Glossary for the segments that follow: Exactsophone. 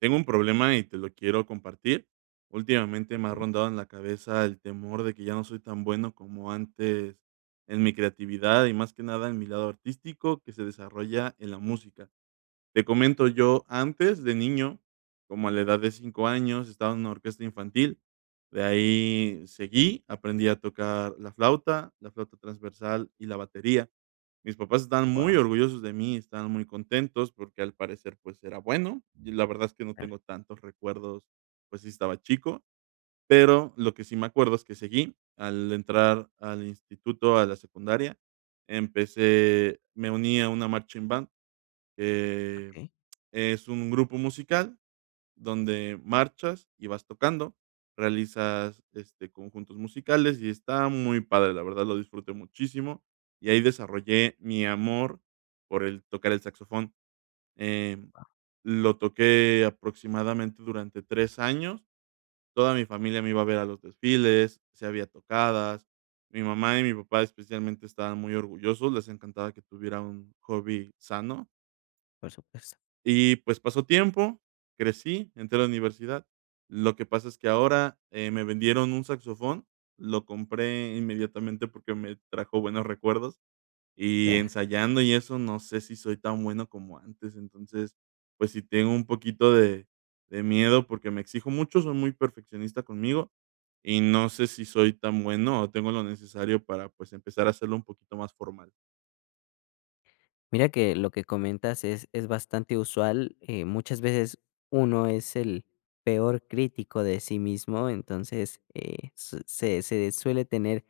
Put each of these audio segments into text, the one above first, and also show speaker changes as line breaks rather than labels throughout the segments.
Tengo un problema y te lo quiero compartir. Últimamente me ha
Wow.
rondado en la cabeza el temor de que ya no soy tan bueno como antes en mi creatividad y más que nada en mi lado artístico que se desarrolla en la música. Te comento, yo antes de niño, como a la edad de 5 años, estaba en una orquesta infantil. De ahí seguí, aprendí a tocar la flauta transversal y la batería. Mis papás estaban muy orgullosos de mí, estaban muy contentos porque al parecer pues era bueno. Y la verdad es que no
Claro.
tengo tantos recuerdos, pues sí estaba chico, pero lo que sí me acuerdo es que seguí al entrar al instituto, a la secundaria, empecé, me uní a una marching band eh,
Okey.
es un grupo musical donde marchas y vas tocando, realizas, este, conjuntos musicales y está muy padre, la verdad lo disfruté muchísimo, y ahí desarrollé mi amor por el tocar el saxofón. Em, lo toqué aproximadamente durante 3 años, toda mi familia me iba a ver a los desfiles, se había tocadas, mi mamá y mi papá especialmente estaban muy orgullosos, les encantaba que tuviera un hobby sano.
Por supuesto.
Y, pues, pasó tiempo, crecí, entré a la universidad. Lo que pasa es que ahora, me vendieron un saxofón, lo compré inmediatamente porque me trajo buenos recuerdos, y
Claro.
ensayando y eso, no sé si soy tan bueno como antes. Entonces, pues, sí tengo un poquito de miedo porque me exijo mucho, soy muy perfeccionista conmigo, y no sé si soy tan bueno o tengo lo necesario para, pues, empezar a hacerlo un poquito más formal.
Mira que lo que comentas es bastante usual, muchas veces uno es el peor crítico de sí mismo, entonces, su se se suele tener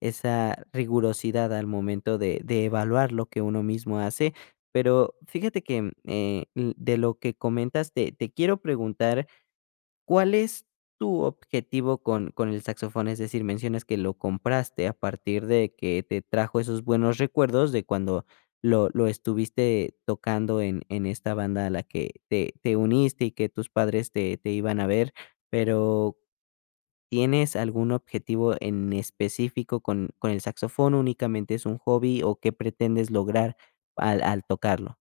esa rigurosidad al momento de evaluar lo que uno mismo hace, pero fíjate que, l de lo que comentas te quiero preguntar, ¿cuál es tu objetivo con el saxofón? Es decir, mencionas que lo compraste a partir de que te trajo esos buenos recuerdos de cuando lo estuviste tocando en esta banda a la que te uniste y que tus padres te iban a ver, pero ¿tienes algún objetivo en específico con el saxofón? ¿Únicamente es un hobby o qué pretendes lograr al tocarlo?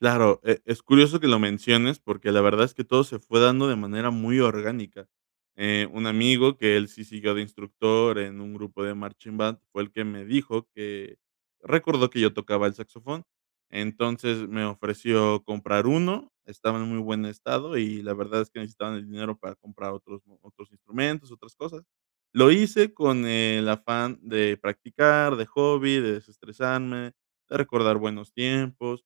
Claro, es curioso que lo menciones, porque la verdad es que todo se fue dando de manera muy orgánica. Un amigo que él sí siguió de instructor en un grupo de marching band fue el que me dijo que recordó que yo tocaba el saxofón. Entonces me ofreció comprar uno, estaba en muy buen estado y la verdad es que necesitaban el dinero para comprar otros mo otros instrumentos, otras cosas. Lo hice con el afán de practicar, de hobby, de desestresarme, de recordar buenos tiempos.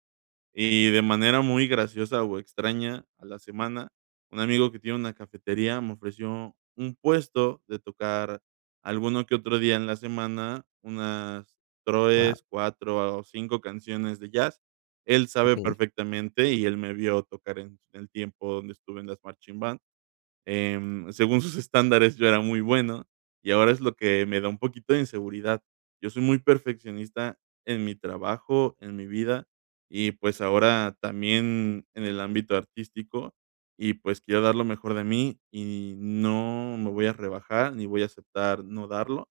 Y de manera muy graciosa o extraña, a la semana, un amigo que tiene una cafetería me ofreció un puesto de tocar alguno que otro día en la semana unas
Wow.
tres 4 o 5 canciones de jazz. Él sabe
Okey.
perfectamente y él me vio tocar en el tiempo donde estuve en las marching band. Según sus estándares, yo era muy bueno, y ahora es lo que me da un poquito de inseguridad. Yo soy muy perfeccionista en mi trabajo, en mi vida, y pues ahora también en el ámbito artístico, y pues quiero dar lo mejor de mí y no me voy a rebajar ni voy a aceptar no darlo,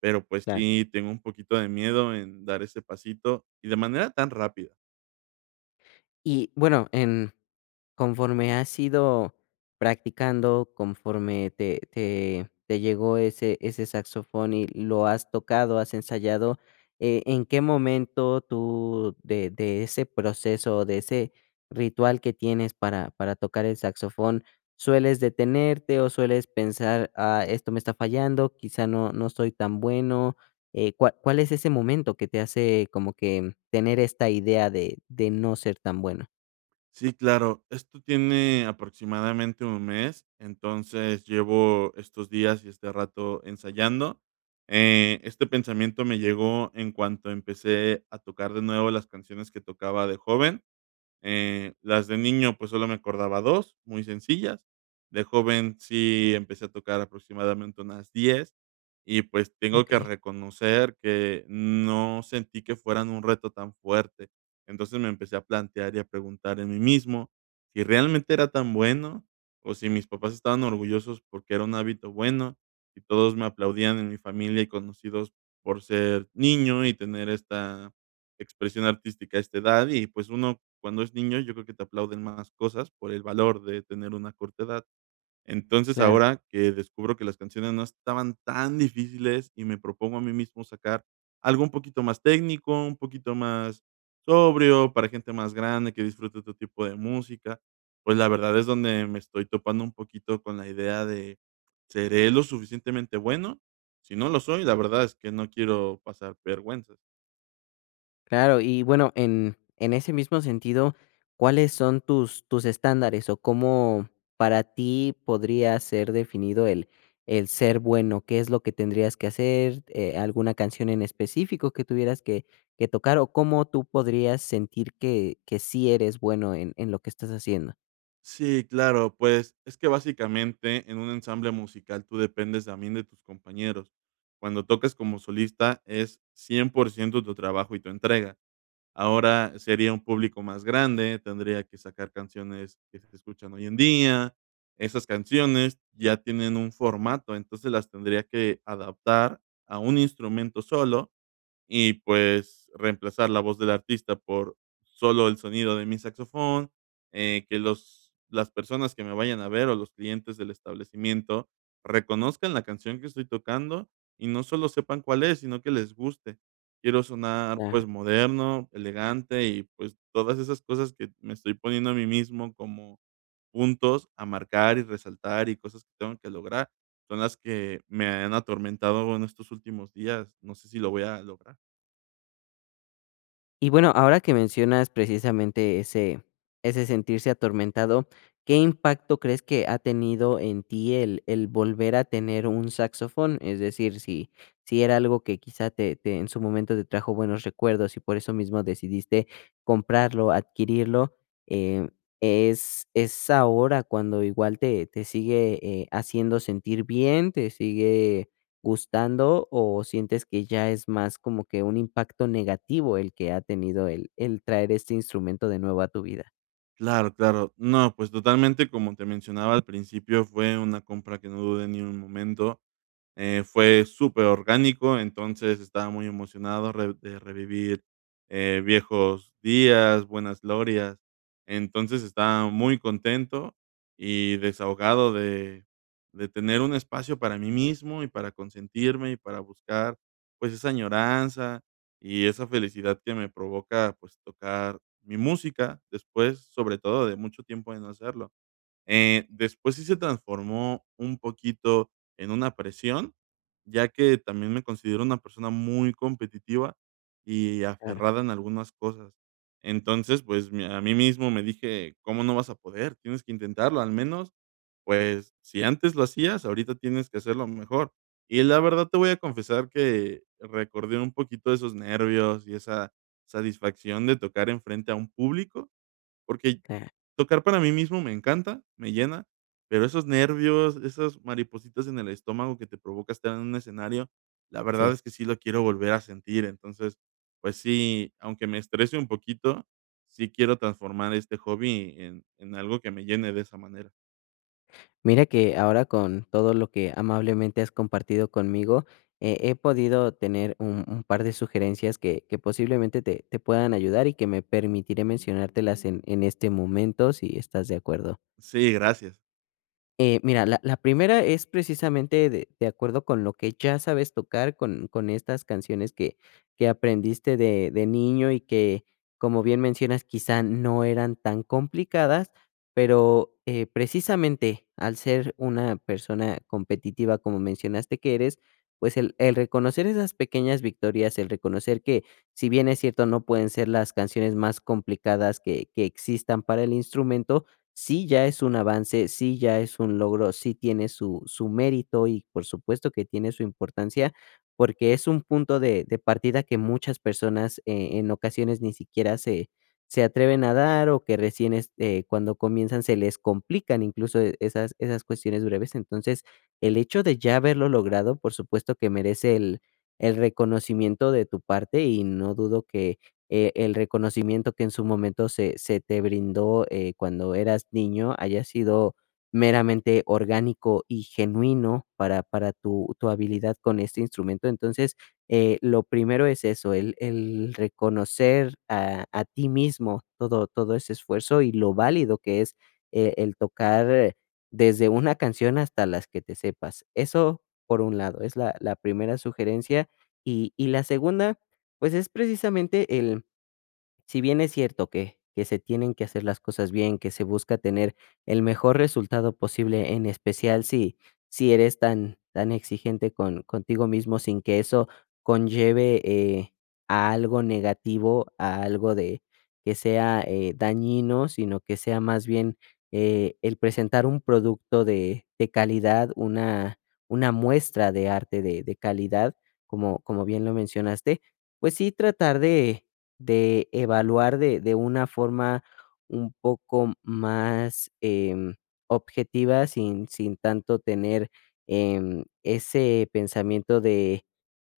pero pues
Claro.
sí tengo un poquito de miedo en dar ese pasito y de manera tan rápida.
Y bueno, en, conforme has ido practicando, conforme te llegó ese saxofón y lo has tocado, has ensayado, ¿en qué momento tú de ese proceso, de ese ritual que tienes para tocar el saxofón, sueles detenerte o sueles pensar: "Ah, esto me está fallando, quizá no soy tan bueno"? ¿Cuál es ese momento que te hace como que tener esta idea de no ser tan bueno?
Sí, claro. Esto tiene aproximadamente un mes, entonces llevo estos días y este rato ensayando. Este pensamiento me llegó en cuanto empecé a tocar de nuevo las canciones que tocaba de joven. Las de niño, pues, solo me acordaba 2 muy sencillas. De joven sí empecé a tocar aproximadamente unas 10 y, pues, tengo que
Okey.
reconocer que no sentí que fueran un reto tan fuerte. Entonces, me empecé a plantear y a preguntar en mí mismo si realmente era tan bueno, o si mis papás estaban orgullosos porque era un hábito bueno, y todos me aplaudían en mi familia y conocidos por ser niño y tener esta expresión artística a esta edad y, pues, uno cuando es niño, yo creo que te aplauden más cosas por el valor de tener una corta edad. Entonces,
Claro.
ahora que descubro que las canciones no estaban tan difíciles y me propongo a mí mismo sacar algo un poquito más técnico, un poquito más sobrio, para gente más grande que disfrute otro tipo de música, pues, la verdad es donde me estoy topando un poquito con la idea de, ¿seré lo suficientemente bueno? Si no lo soy, la verdad es que no quiero pasar vergüenza.
Claro, y bueno, en ese mismo sentido, ¿cuáles son tus estándares o cómo para ti podría ser definido el ser bueno? ¿Qué es lo que tendrías que hacer? ¿Alguna canción en específico que tuvieras que tocar o cómo tú podrías sentir que sí eres bueno en lo que estás haciendo?
Sí, claro, pues es que básicamente en un ensamble musical tú dependes también de tus compañeros. Cuando tocas como solista es 100% tu trabajo y tu entrega. Ahora sería un público más grande, tendría que sacar canciones que se escuchan hoy en día. Esas canciones ya tienen un formato, entonces las tendría que adaptar a un instrumento solo y pues reemplazar la voz del artista por solo el sonido de mi saxofón, que los las personas que me vayan a ver o los clientes del establecimiento reconozcan la canción que estoy tocando y no solo sepan cuál es, sino que les guste. Quiero sonar, pues, moderno, elegante y, pues, todas esas cosas que me estoy poniendo a mí mismo como puntos a marcar y resaltar y cosas que tengo que lograr, son las que me han atormentado en estos últimos días. No sé si lo voy a lograr.
Y bueno, ahora que mencionas precisamente ese sentirse atormentado, ¿qué impacto crees que ha tenido en ti el volver a tener un saxofón? Es decir, si si era algo que quizá te en su momento te trajo buenos recuerdos y por eso mismo decidiste comprarlo, adquirirlo. eh, ¿Es ahora cuando igual te sigue, haciendo sentir bien, te sigue gustando, o sientes que ya es más como que un impacto negativo el que ha tenido el traer este instrumento de nuevo a tu vida?
Claro, claro. No, pues totalmente, como te mencionaba al principio, fue una compra que no dudé ni un momento. Fue súper orgánico, entonces estaba muy emocionado re de revivir, viejos días, buenas glorias. Entonces, estaba muy contento y desahogado de tener un espacio para mí mismo y para consentirme y para buscar, pues, esa añoranza y esa felicidad que me provoca, pues, tocar mi música después, sobre todo de mucho tiempo de no hacerlo. Después sí se transformó un poquito en una presión, ya que también me considero una persona muy competitiva y
Claro,
aferrada en algunas cosas. Entonces, pues, mi a mí mismo me dije: "¿Cómo no vas a poder? Tienes que intentarlo, al menos, pues, si antes lo hacías, ahorita tienes que hacerlo mejor". Y la verdad te voy a confesar que recordé un poquito esos nervios y esa satisfacción de tocar enfrente a un público, porque
claro,
tocar para mí mismo me encanta, me llena, pero esos nervios, esas maripositas en el estómago que te provoca estar en un escenario, la verdad
sí.
es que sí lo quiero volver a sentir. Entonces, pues sí, aunque me estrese un poquito, sí quiero transformar este hobby en algo que me llene de esa manera.
Mira que ahora con todo lo que amablemente has compartido conmigo, he podido tener un par de sugerencias que posiblemente te, te puedan ayudar, y que me permitiré mencionártelas en este momento si estás de acuerdo.
Sí, gracias.
Mira, la primera es precisamente de acuerdo con lo que ya sabes tocar, con estas canciones que aprendiste de niño y que, como bien mencionas, quizá no eran tan complicadas, pero, precisamente al ser una persona competitiva, como mencionaste que eres, pues el reconocer esas pequeñas victorias, el reconocer que, si bien es cierto, no pueden ser las canciones más complicadas que existan para el instrumento, sí ya es un avance, sí ya es un logro, sí tiene su, su mérito y por supuesto que tiene su importancia, porque es un punto de partida que muchas personas en ocasiones ni siquiera se, se atreven a dar, o que cuando comienzan se les complican incluso esas, esas cuestiones breves. Entonces, el hecho de ya haberlo logrado, por supuesto que merece el reconocimiento de tu parte, y no dudo el reconocimiento que en su momento se te brindó, cuando eras niño, haya sido meramente orgánico y genuino para tu habilidad con este instrumento. Entonces, lo primero es eso, el reconocer a ti mismo todo ese esfuerzo y lo válido que es, el tocar desde una canción hasta las que te sepas. Eso, por un lado, es la primera sugerencia. Y la segunda, pues, es precisamente el, si bien es cierto que se tienen que hacer las cosas bien, que se busca tener el mejor resultado posible, en especial si si eres tan exigente con, contigo mismo, sin que eso conlleve, a algo negativo, a algo de que sea, dañino, sino que sea más bien, el presentar un producto de calidad, una muestra de arte de calidad, como bien lo mencionaste, pues sí tratar de evaluar de una forma un poco más, objetiva, sin tanto tener, ese pensamiento de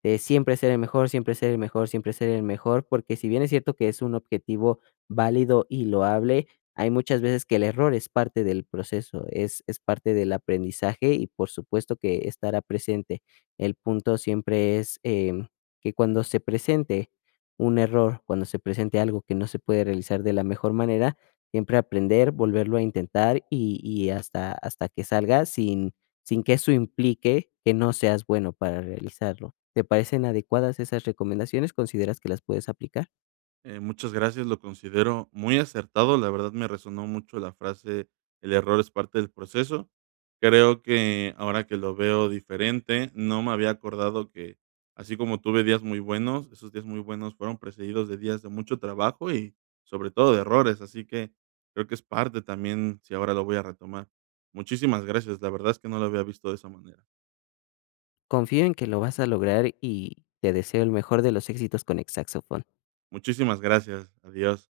siempre ser el mejor, siempre ser el mejor, siempre ser el mejor, porque si bien es cierto que es un objetivo válido y loable, hay muchas veces que el error es parte del proceso, es parte del aprendizaje y por supuesto que estará presente. El punto siempre es que cuando se presente un error, cuando se presente algo que no se puede realizar de la mejor manera, siempre aprender, volverlo a intentar y hasta, hasta que salga sin, sin que eso implique que no seas bueno para realizarlo. ¿Te parecen adecuadas esas recomendaciones? ¿Consideras que las puedes aplicar?
Muchas gracias, lo considero muy acertado. La verdad me resonó mucho la frase, el error es parte del proceso. Creo que ahora que lo veo diferente, no me había acordado que así como tuve días muy buenos, esos días muy buenos fueron precedidos de días de mucho trabajo y sobre todo de errores. Así que creo que es parte también si ahora lo voy a retomar. Muchísimas gracias. La verdad es que no lo había visto de esa manera.
Confío en que lo vas a lograr y te deseo el mejor de los éxitos con Exactsophone.
Muchísimas gracias. Adiós.